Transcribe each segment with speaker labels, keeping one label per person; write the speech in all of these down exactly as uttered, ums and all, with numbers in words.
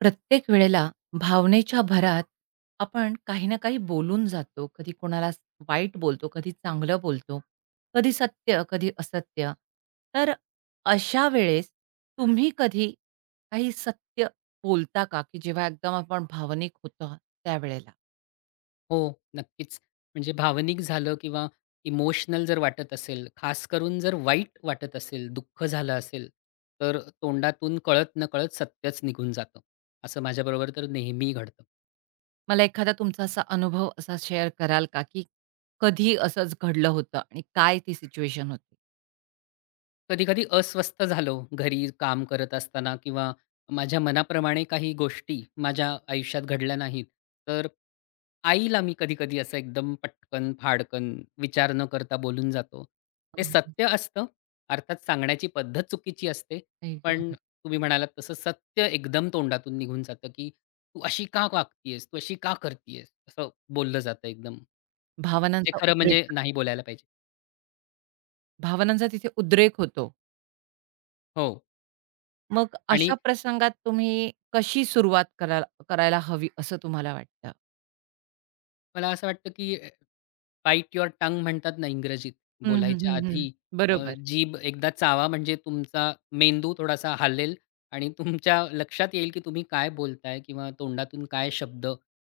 Speaker 1: प्रत्येक वेळेला भावनेच्या भरात आपण काही ना काही बोलून जातो. कधी कोणाला वाईट बोलतो, कधी चांगलं बोलतो, कधी सत्य, कधी असत्य. तर अशा वेळेस तुम्ही कधी काही सत्य बोलता का, की जेव्हा एकदम आपण भावनिक होतो त्यावेळेला?
Speaker 2: हो, नक्कीच. म्हणजे भावनिक झालं किंवा इमोशनल जर वाटत असेल, खास करून जर वाईट वाटत असेल, दुःख झालं असेल, तर तोंडातून कळत-नकळत सत्यच निघून जातं. असं माझ्याबरोबर तर नेहमी घडतं.
Speaker 1: मला एखादा तुमचा असा अनुभव असा शेअर कराल का, की कधी असंच घडलं होतं आणि काय ती सिच्युएशन होती?
Speaker 2: कधी-कधी अस्वस्थ झालो घरी काम करत असताना किंवा माझ्या मनाप्रमाणे काही गोष्टी माझ्या आयुष्यात घडल्या नाहीत. तर आईला मी कधी-कधी असं एकदम पटकन, फाडकन विचार न करता बोलून जातो. ते
Speaker 1: हं, हं.
Speaker 2: सत्य असतं. अर्थात सांगण्याची पद्धत चुकीची असते.
Speaker 1: आई गं!
Speaker 2: पण तुम्ही म्हणालात तसं सत्य एकदम तोंडातून निघून जातं, की "तू अशी का वागतीयेस? तू अशी का करतीयेस?" असं बोललं जातं एकदम. जे
Speaker 1: भावनांचा
Speaker 2: खरं
Speaker 1: उद्रेक
Speaker 2: म्हणजे नाही बोलायला पाहिजे.
Speaker 1: भावनांचा तिथे उद्रेक होतो.
Speaker 2: हो.
Speaker 1: मग अशा
Speaker 2: आणि
Speaker 1: प्रसंगात तुम्ही कशी सुरुवात कराल करायला हवी असं तुम्हाला वाटतं?
Speaker 2: मला असं वाटतं, की बाईट युअर टंग म्हणतात ना इंग्रजीत
Speaker 1: हं, हं,
Speaker 2: बोलायच्या
Speaker 1: हं, हं.
Speaker 2: आधी अ,
Speaker 1: बरोबर,
Speaker 2: जीभ एकदा चावा म्हणजे तुमचा मेंदू थोडासा हालेल आणि तुमच्या लक्षात येईल की तुम्ही काय बोलताय किंवा तोंडातून काय शब्द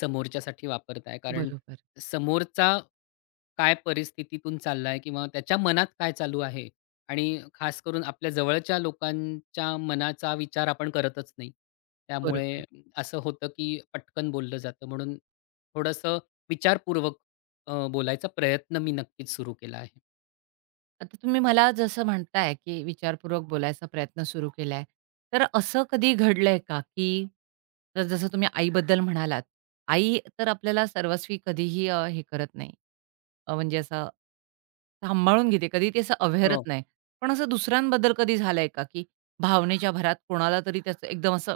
Speaker 2: समोरच्यासाठी वापरताय. कारण
Speaker 1: बरोबर,
Speaker 2: समोरचा काय परिस्थितीतून चाललाय किंवा त्याच्या मनात काय चालू आहे आणि खास करून आपल्या जवळच्या लोकांच्या मनाचा विचार आपण करतच नाही. त्यामुळे
Speaker 1: बरोबर.
Speaker 2: असं होतं, की पटकन बोललं जातं म्हणून थोडंसं विचारपूर्वक अ, बोलायचा प्रयत्न मी नक्कीच सुरू केला आहे.
Speaker 1: आता तुम्ही मला जसं म्हणताय, की विचारपूर्वक बोलायचा प्रयत्न सुरू केलाय. तर असं कधी घडलंय का, की तर जसं तुम्ही आईबद्दल म्हणालात. आई तर आपल्याला सर्वस्वी कधीही अ, हे करत नाही. अ, म्हणजे असं सांभाळून घेते. कधी ते असं
Speaker 2: हो.
Speaker 1: अव्हेरत नाही. पण असं दुसऱ्यांबद्दल कधी झालंय का, की भावनेच्या भरात कोणाला तरी त्याचं एकदम असं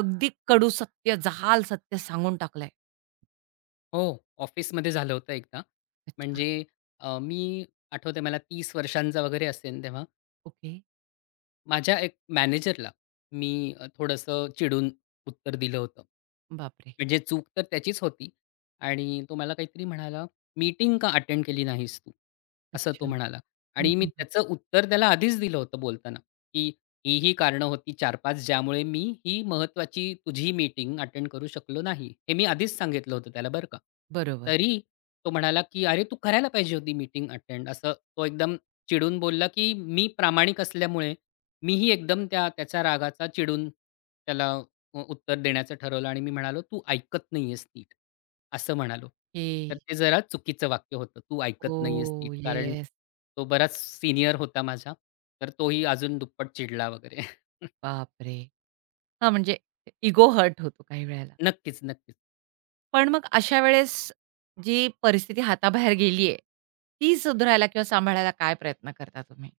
Speaker 1: अगदी कडू सत्य, जहाल सत्य सांगून टाकलंय?
Speaker 2: हो, ऑफिसमध्ये झालं होतं एकदा.
Speaker 1: अच्छा.
Speaker 2: म्हणजे अ, मी आठवतंय मला तीस वर्षांचा वगैरे असेन तेव्हा
Speaker 1: ओके.
Speaker 2: माझ्या एक मॅनेजरला मी अ, थोडंसं चिडून उत्तर दिलं होतं.
Speaker 1: बापरे!
Speaker 2: म्हणजे चूक तर त्याचीच होती आणि तो मला काहीतरी म्हणाला, "मीटिंग का अटेंड केली नाहीस तू?" असं
Speaker 1: अच्छा.
Speaker 2: तो म्हणाला
Speaker 1: हं,
Speaker 2: आणि मी
Speaker 1: हं, हं.
Speaker 2: त्याचं उत्तर त्याला आधीच दिलं होतं बोलताना, की "ही, ही कारणं होती चार पाच ज्यामुळे मी ही महत्त्वाची तुझी मीटिंग अटेंड करू शकलो नाही." हे मी आधीच सांगितलं होतं त्याला बरं का.
Speaker 1: बरोबर.
Speaker 2: तरी तो म्हणाला, की "अरे तू करायला पाहिजे होती मीटिंग अटेंड." असं तो एकदम चिडून बोलला, की मी प्रामाणिक असल्यामुळे मीही एकदम त्या त्याच्या रागाचा चिडून त्याला उ उत्तर देण्याचं ठरवलं आणि मी म्हणालो, "तू ऐकत नाहीयेस नीट," असं म्हणालो.
Speaker 1: हे
Speaker 2: तर ते जरा चुकीचं वाक्य होतं. "तू ऐकत नाहीयेस
Speaker 1: ओ,
Speaker 2: नीट." कारण
Speaker 1: येस.
Speaker 2: तो बराच सीनियर होता माझा. तर तोही अजून दुप्पट चिडला वगैरे.
Speaker 1: बापरे! हां, म्हणजे इगो हर्ट होतो काही वेळेला.
Speaker 2: नक्कीच, नक्कीच.
Speaker 1: पण मग अशा वेळेस जी परिस्थिती हाताबाहेर गेली आहे, ती सुधारायला किंवा सांभाळायला काय प्रयत्न करता तुम्ही?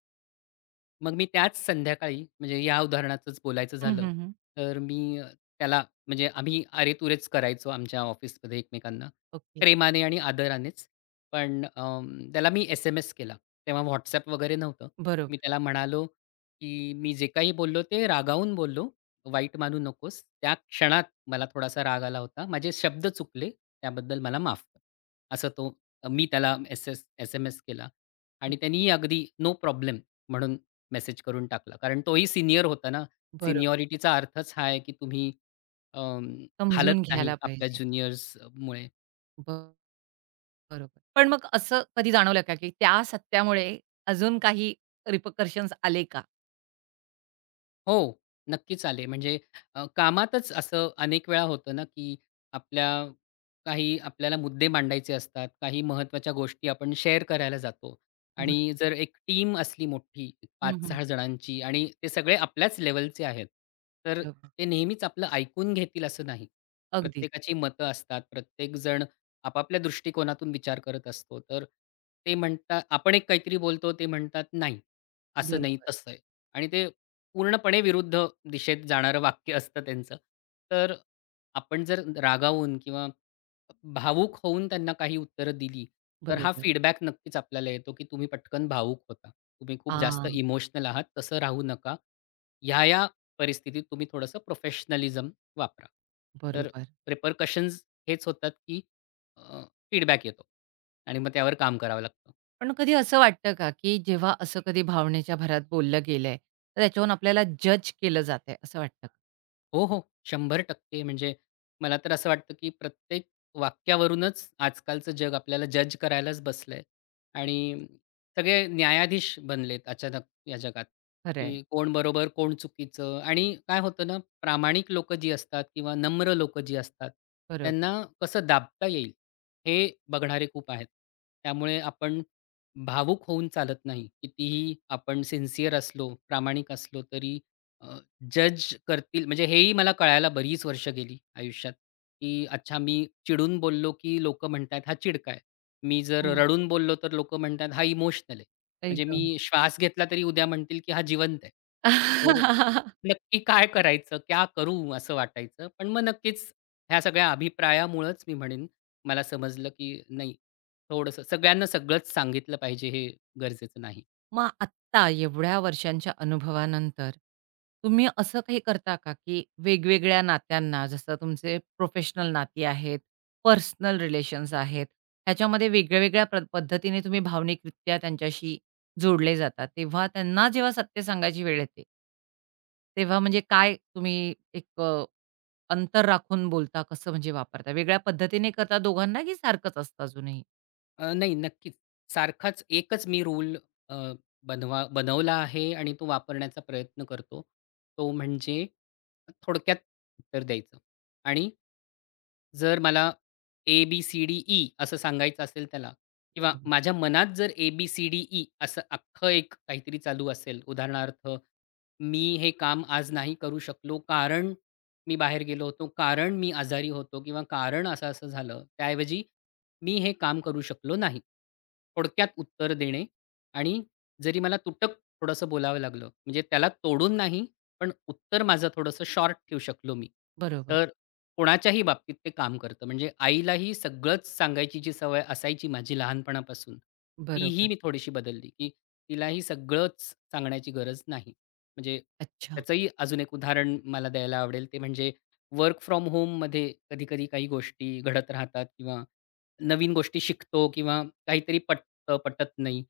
Speaker 2: मग मी त्याच संध्याकाळी म्हणजे या उदाहरणाचंच बोलायचं
Speaker 1: हं,
Speaker 2: झालं,
Speaker 1: हं, हं.
Speaker 2: तर मी त्याला म्हणजे आम्ही अरेतुरेच करायचो आमच्या ऑफिसमध्ये एकमेकांना.
Speaker 1: ओके.
Speaker 2: प्रेमाने आणि आदरानेच. पण अं, त्याला मी एस-एम-एस केला. तेव्हा WhatsApp वगैरे नव्हतं. मी
Speaker 1: बरोबर,
Speaker 2: त्याला म्हणालो, की "मी जे काही बोललो ते रागावून बोललो. वाईट मानू नकोस. त्या क्षणात मला थोडासा राग आला होता. माझे शब्द चुकले. त्याबद्दल मला माफ कर." असं तो मी त्याला एस-एस एस-एम-एस केला आणि त्यांनी अगदी नो प्रॉब्लेम म्हणून मेसेज करून टाकला. कारण तोही सिनियर होता ना.
Speaker 1: बरोबर.
Speaker 2: सिनियॉरिटीचा अर्थच हा आहे, की तुम्ही अं, हालत
Speaker 1: समजून
Speaker 2: नाही
Speaker 1: घ्यायला
Speaker 2: आपल्या
Speaker 1: पाहिजे.
Speaker 2: ज्युनियर्स मुळे.
Speaker 1: ब- बरोबर. पण मग असं कधी जाणवलं का, की त्या सत्यामुळे अजून काही रिपकर्शन्स आले का?
Speaker 2: हो, नक्कीच आले. म्हणजे अ, कामातच असं अनेक वेळा होतं ना, की आपल्या काही आपल्याला मुद्दे मांडायचे असतात, काही महत्त्वाच्या गोष्टी आपण शेअर करायला जातो
Speaker 1: बरोबर.
Speaker 2: आणि जर एक टीम असली मोठी
Speaker 1: हं, हं.
Speaker 2: पाच सहा जणांची आणि ते सगळे आपल्याच लेव्हलचे आहेत, तर
Speaker 1: बरोबर.
Speaker 2: ते नेहमीच आपलं ऐकून घेतील असं नाही.
Speaker 1: अगदीच.
Speaker 2: प्रत्येकाची मतं असतात. प्रत्येकजण आपापल्या दृष्टिकोनातून विचार करत असतो. तर ते म्हणतात आपण एक काहीतरी बोलतो, ते म्हणतात, "नाही, असं नाही,
Speaker 1: बरोबर,
Speaker 2: तसं आहे." आणि ते पूर्णपणे विरुद्ध दिशेत जाणारं वाक्य असतं त्यांचं. तर आपण जर रागावून किंवा भावूक होऊन त्यांना काही उत्तरं दिली, तर हा
Speaker 1: बरोबर.
Speaker 2: फीडबॅक नक्कीच आपल्याला येतो, की तुम्ही पटकन भावूक होता. तुम्ही खूप जास्त
Speaker 1: हां,
Speaker 2: इमोशनल आहात. तसं राहू नका. ह्या-ह्या परिस्थितीत तुम्ही थोडंसं प्रोफेशनलिझम वापरा. तर
Speaker 1: बरोबर.
Speaker 2: रेपरकशन्स हेच होतात, की फीडबॅक येतो आणि मग त्यावर काम करावं लागतं.
Speaker 1: पण कधी असं वाटतं का, की जेव्हा असं कधी भावनेच्या भरात बोललं गेलंय, तर त्याच्यावरून आपल्याला जज केलं जातंय असं वाटतं का?
Speaker 2: हो, हो. शंभर टक्के म्हणजे मला तर असं वाटतं, की प्रत्येक वाक्यावरूनच आजकालचं जग आपल्याला जज करायलाच बसलंय आणि सगळे न्यायाधीश बनलेत अचानक या जगात,
Speaker 1: खरंय.
Speaker 2: की कोण बरोबर, कोण चुकीचं आणि काय होतं ना, प्रामाणिक लोकं जी असतात किंवा नम्र लोकं जी असतात,
Speaker 1: बरोबर.
Speaker 2: त्यांना कसं दाबता येईल हे बघणारे खूप आहेत. त्यामुळे आपण भावूक होऊन चालत नाही. कितीही आपण सिन्सिअर असलो, प्रामाणिक असलो तरी जज करतील म्हणजे हेही मला कळायला बरीच वर्ष गेली आयुष्यात, की अच्छा मी चिडून बोललो, की लोकं म्हणतायत हा चिडका आहे. मी जर
Speaker 1: हो.
Speaker 2: रडून बोललो, तर लोकं म्हणतात हा इमोशनल आहे.
Speaker 1: आई
Speaker 2: म्हणजे
Speaker 1: गं!
Speaker 2: मी श्वास घेतला तरी उद्या म्हणतील, की हा जिवंत आहे. तर नक्की काय करायचं? क्या करूँ? असं वाटायचं. पण मग नक्कीच ह्या सगळ्या अभिप्रायामुळंच मी म्हणेन मला समजलं, की नाही थोडंसं सगळ्यांना सगळंच सांगितलं पाहिजे हे गरजेचं नाही.
Speaker 1: मग आत्ता एवढ्या वर्षांच्या अनुभवानंतर, तुम्ही असं काही करता का, की वेगवेगळ्या नात्यांना जसं तुमचे प्रोफेशनल नाती आहेत, पर्सनल रिलेशन्स आहेत, ह्याच्यामध्ये वेगळ्या-वेगळ्या प्र पद्धतीने तुम्ही भावनिकरित्या त्यांच्याशी जोडले जाता. तेव्हा त्यांना जेव्हा सत्य सांगायची वेळ येते तेव्हा म्हणजे काय तुम्ही एक अ, अंतर राखून बोलता, कसं म्हणजे वापरता? वेगळ्या पद्धतीने करता दोघांना, की सारखंच असतं अजूनही?
Speaker 2: अ, नाही, नक्कीच. सारखाच एकच मी रूल अ, बनवा बनवला आहे आणि तो वापरण्याचा प्रयत्न करतो. तो म्हणजे थोडक्यात उत्तर द्यायचं आणि जर मला ए-बी-सी-डी-ई असं सांगायचं असेल त्याला किंवा माझ्या मनात जर ए-बी-सी-डी-ई असं अख्खं एक काहीतरी चालू असेल, उदाहरणार्थ, मी हे काम आज नाही करू शकलो, कारण मी बाहेर गेलो होतो, कारण मी आजारी होतो किंवा कारण असं-असं झालं. त्याऐवजी मी हे काम करू शकलो नाही. थोडक्यात उत्तर देणे आणि जरी मला तुटक थोडंसं बोलावं लागलं, म्हणजे त्याला तोडून नाही, पण उत्तर माझं थोडंसं शॉर्ट ठेवू शकलो मी.
Speaker 1: बरोबर,
Speaker 2: तर कोणाच्याही बाबतीत ते काम करतं. म्हणजे आईलाही सगळंच सांगायची जी सवय असायची माझी लहानपणापासून,
Speaker 1: बरोबर.
Speaker 2: तीही मी थोडीशी बदलली, की तिलाही सगळंच सांगण्याची गरज नाही. म्हणजे
Speaker 1: अच्छा,
Speaker 2: त्याचंही अजून एक उदाहरण मला द्यायला आवडेल, ते म्हणजे वर्क फ्रॉम होममध्ये कधी-कधी काही गोष्टी घडत राहतात किंवा नवीन गोष्टी शिकतो किंवा काहीतरी पटतं, पटत नाही.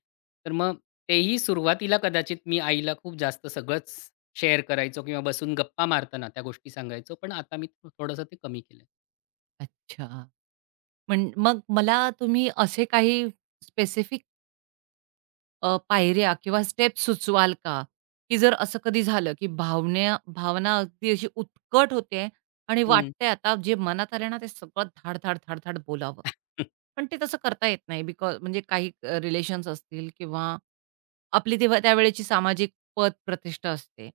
Speaker 2: तर मग तेही सुरुवातीला कदाचित मी आईला खूप जास्त सगळंच शेअर करायचो किंवा बसून गप्पा मारताना त्या गोष्टी सांगायचो. पण आता मी थो- थोडंसं ते कमी केलंय.
Speaker 1: अच्छा. म्हण मग मला तुम्ही असे काही स्पेसिफिक अ, पायऱ्या किंवा स्टेप सुचवाल का? की जर असं कधी झालं, की भावना भावना अगदी अशी उत्कट होते आणि
Speaker 2: हं.
Speaker 1: वाटतंय आता जे मनात आलंय ना, ते सगळं धाड-धाड, धाड-धाड बोलावं. पण ते तसं करता येत नाही बिकॉज म्हणजे काही रिलेशन्स असतील किंवा आपली तेव्हा त्यावेळेची सामाजिक पत प्रतिष्ठा असते.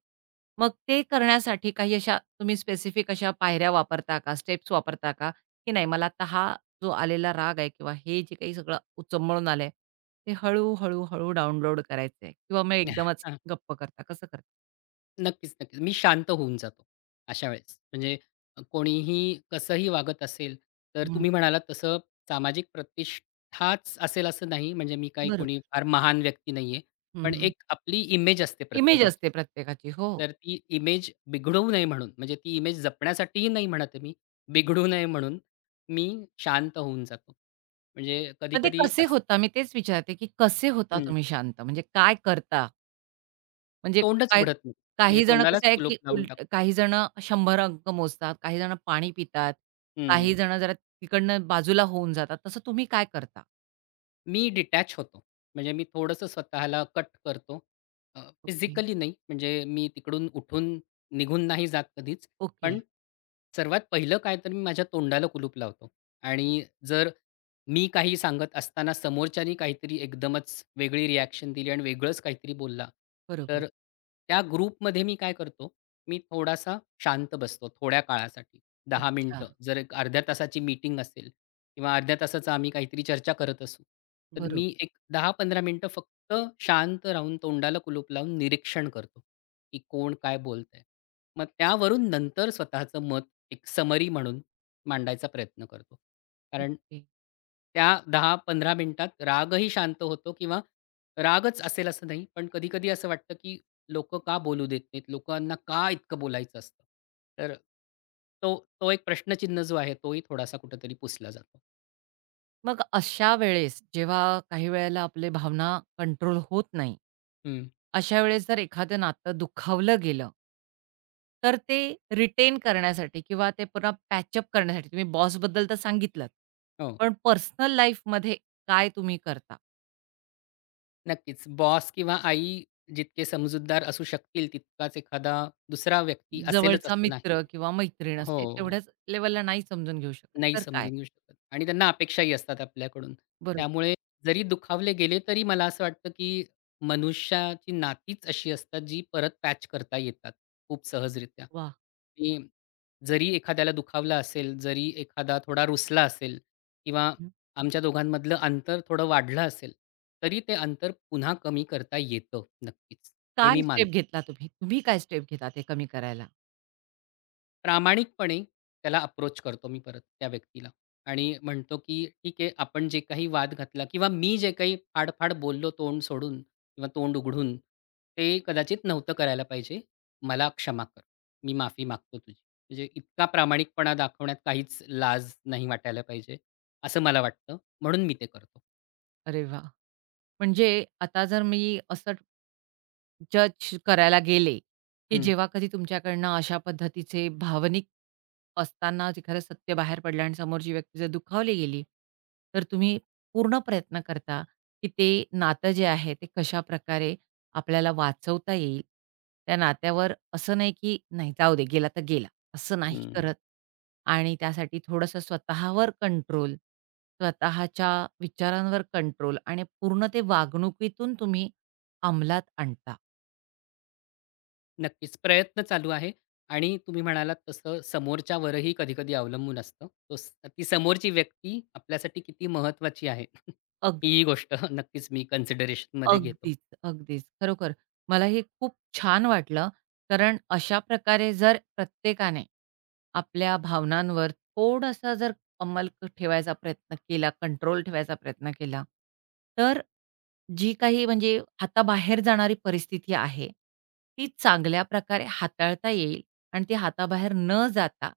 Speaker 1: मग ते करण्यासाठी काही अशा तुम्ही स्पेसिफिक अशा पायऱ्या वापरता का, स्टेप्स वापरता का, की नाही मला आता हा जो आलेला राग आहे किंवा हे जे काही सगळं उचंबळून आलंय, ते हळू, हळू, हळू डाउनलोड करायचंय किंवा मग एकदमच गप्प करता, कसं करता?
Speaker 2: नक्कीच, नक्कीच. मी शांत होऊन जातो अशा वेळेस. म्हणजे अ, कोणीही कसंही वागत असेल, तर
Speaker 1: हं,
Speaker 2: तुम्ही म्हणालात तसं सामाजिक प्रतिष्ठाच असेल असं नाही. म्हणजे मी काही कोणी
Speaker 1: बरोबर.
Speaker 2: फार महान व्यक्ती नाहीये. पण
Speaker 1: हं,
Speaker 2: एक आपली इमेज असते
Speaker 1: इमेज
Speaker 2: प्रत्येकाची.
Speaker 1: असते प्रत्येकाची. हो.
Speaker 2: तर ती इमेज बिघडवू नये म्हणून, म्हणजे ती इमेज जपण्यासाठीही नाही म्हणत आहे मी. बिघडू नये म्हणून मी शांत होऊन जातो. म्हणजे
Speaker 1: पण ते
Speaker 2: कधी-कधी
Speaker 1: कसे होता? मी तेच विचारते, की कसे होता तुम्ही शांत? म्हणजे काय करता? म्हणजे
Speaker 2: तोंडच
Speaker 1: काय
Speaker 2: उघडत नाही. म्हणजे
Speaker 1: काही जण
Speaker 2: तोंडालाच
Speaker 1: कसं आहे,
Speaker 2: कुलूप
Speaker 1: की
Speaker 2: लावून
Speaker 1: उलट
Speaker 2: टाकतो.
Speaker 1: काही जण शंभर अंक मोजतात, काही जण पाणी पितात, काही
Speaker 2: हं.
Speaker 1: जण जरा तिकडनं बाजूला होऊन जातात. तसं तुम्ही काय करता?
Speaker 2: मी डिटॅच होतो. म्हणजे मी थोडंसं स्वतःला कट करतो.
Speaker 1: ओके.
Speaker 2: फिजिकली नाही, म्हणजे मी तिकडून उठून निघून नाही जात कधीच.
Speaker 1: ओके.
Speaker 2: पण सर्वात पहिलं काय तर मी माझ्या तोंडाला कुलूप लावतो आणि जर मी काही सांगत असताना समोरच्यानी काहीतरी एकदमच वेगळी रिॲक्शन दिली आणि वेगळंच काहीतरी बोलला,
Speaker 1: बरोबर.
Speaker 2: तर त्या ग्रुपमध्ये मी काय करतो, मी थोडासा शांत बसतो थोड्या काळासाठी. दहा
Speaker 1: अच्छा.
Speaker 2: मिनिटं जर एक अर्ध्या तासाची मीटिंग असेल किंवा अर्ध्या तासाचं आम्ही काहीतरी चर्चा करत असू, तर
Speaker 1: बरोबर.
Speaker 2: मी एक दहा पंधरा मिनिटं फक्त शांत राहून तोंडाला कुलूप लावून निरीक्षण करतो, की कोण काय बोलतंय. मग त्यावरून नंतर स्वतःचं मत एक समरी म्हणून मांडायचा प्रयत्न करतो. कारण
Speaker 1: ओके.
Speaker 2: त्या दहा पंधरा मिनिटात रागही शांत होतो किंवा रागच असेल असं नाही, पण कधी-कधी असं वाटतं, की लोकं का बोलू देत नाहीत? लोकांना का इतकं बोलायचं असतं? तर तो तो एक प्रश्नचिन्ह जो आहे, तोही थोडासा कुठेतरी पुसला जातो.
Speaker 1: मग अशा वेळेस जेव्हा काही वेळेला आपले भावना कंट्रोल होत नाही,
Speaker 2: हं.
Speaker 1: अशा वेळेस जर एखादं नातं दुखावलं गेलं, तर ते रिटेन करण्यासाठी किंवा ते पुन्हा पॅचअप करण्यासाठी तुम्ही बॉसबद्दल तर सांगितलंत.
Speaker 2: हो,
Speaker 1: पण पर्सनल लाईफमध्ये काय तुम्ही करता?
Speaker 2: नक्कीच. बॉस किंवा आई जितके समजूतदार असू शकतील, तितकाच एखादा दुसरा व्यक्ती असेलच
Speaker 1: जवळचा
Speaker 2: असं
Speaker 1: मित्र
Speaker 2: नाही.
Speaker 1: किंवा मैत्रीण
Speaker 2: हो.
Speaker 1: असे तेवढ्याच लेव्हलला नाही समजून घेऊ शकत,
Speaker 2: नाही
Speaker 1: तर काय?
Speaker 2: समजून घेऊ शकत आणि त्यांना अपेक्षाही असतात आपल्याकडून.
Speaker 1: बरोबर.
Speaker 2: त्यामुळे जरी दुखावले गेले तरी मला असं वाटतं, की मनुष्याची नातीच अशी असतात, जी परत पॅच करता येतात खूप सहजरित्या.
Speaker 1: वाह!
Speaker 2: आणि जरी एखाद्याला दुखावलं असेल, जरी एखादा थोडा रुसला असेल किंवा
Speaker 1: हं.
Speaker 2: आमच्या दोघांमधलं अंतर थोडं वाढलं असेल, तरी ते अंतर पुन्हा कमी करता येतं नक्कीच. हे
Speaker 1: काय
Speaker 2: मी
Speaker 1: स्टेप
Speaker 2: मानतो.
Speaker 1: घेतला तुम्ही? तुम्ही काय स्टेप घेता ते कमी करायला?
Speaker 2: प्रामाणिकपणे त्याला अप्रोच करतो मी परत त्या व्यक्तीला आणि म्हणतो, की "ठीक आहे, आपण जे काही वाद घातला किंवा मी जे काही फाडफाड बोललो तोंड सोडून किंवा तोंड उघडून, ते कदाचित नव्हतं करायला पाहिजे. मला क्षमा कर. मी माफी मागतो तुझी." म्हणजे इतका प्रामाणिकपणा दाखवण्यात काहीच लाज नाही वाटायला पाहिजे, असं मला वाटतं. म्हणून मी ते करतो.
Speaker 1: अरे वाह! म्हणजे आता जर मी असं जज करायला गेले, की
Speaker 2: हं.
Speaker 1: जेव्हा कधी तुमच्याकडनं अशा पद्धतीचे भावनिक असताना जे खरं सत्य बाहेर पडलं आणि समोरची व्यक्ती जर दुखावली गेली, तर तुम्ही पूर्ण प्रयत्न करता, की ते नातं जे आहे ते कशाप्रकारे आपल्याला वाचवता येईल. त्या नात्यावर असं नाही, की "नाही जाऊ दे, गेला तर गेला." असं नाही करत आणि त्यासाठी थोडंसं स्वतःवर कंट्रोल, स्वतःच्या विचारांवर कंट्रोल आणि पूर्ण ते वागणुकीतून तुम्ही अंमलात आणता.
Speaker 2: नक्कीच. प्रयत्न चालू आहे आणि तुम्ही म्हणालात तसं समोरच्यावरही कधी-कधी अवलंबून असतं. तो स ती समोरची व्यक्ती आपल्यासाठी किती महत्वाची आहे,
Speaker 1: अगदी,
Speaker 2: ही गोष्ट नक्कीच मी कन्सिडरेशनमध्ये घेतो.
Speaker 1: अगदीच, अगदीच. खरोखर मला हे खूप छान वाटलं, कारण अशा प्रकारे जर प्रत्येकाने आपल्या भावनांवर थोडासा जर अंमल क- ठेवायचा प्रयत्न केला, कंट्रोल ठेवायचा प्रयत्न केला, तर जी काही म्हणजे हाताबाहेर जाणारी परिस्थिती आहे, ती चांगल्या प्रकारे हाताळता येईल आणि ती हाताबाहेर न जाता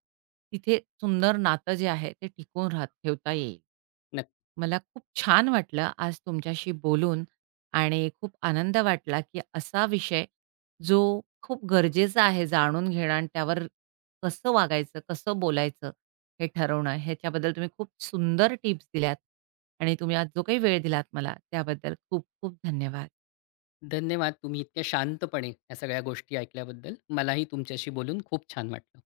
Speaker 1: तिथे सुंदर नातं जे आहे ते टिकून राह ठेवता येईल.
Speaker 2: नक्क
Speaker 1: मला खूप छान वाटलं आज तुमच्याशी बोलून आणि खूप आनंद वाटला, की असा विषय जो खूप गरजेचा आहे जाणून घेणं आणि त्यावर कसं वागायचं, कसं बोलायचं हे ठरवणं. ह्याच्याबद्दल तुम्ही खूप सुंदर टिप्स दिल्यात आणि तुम्ही आज जो काही वेळ दिलात मला त्याबद्दल खूप खूप धन्यवाद.
Speaker 2: धन्यवाद तुम्ही इतक्या शांतपणे ह्या सगळ्या गोष्टी ऐकल्याबद्दल. मलाही तुमच्याशी बोलून खूप छान वाटलं.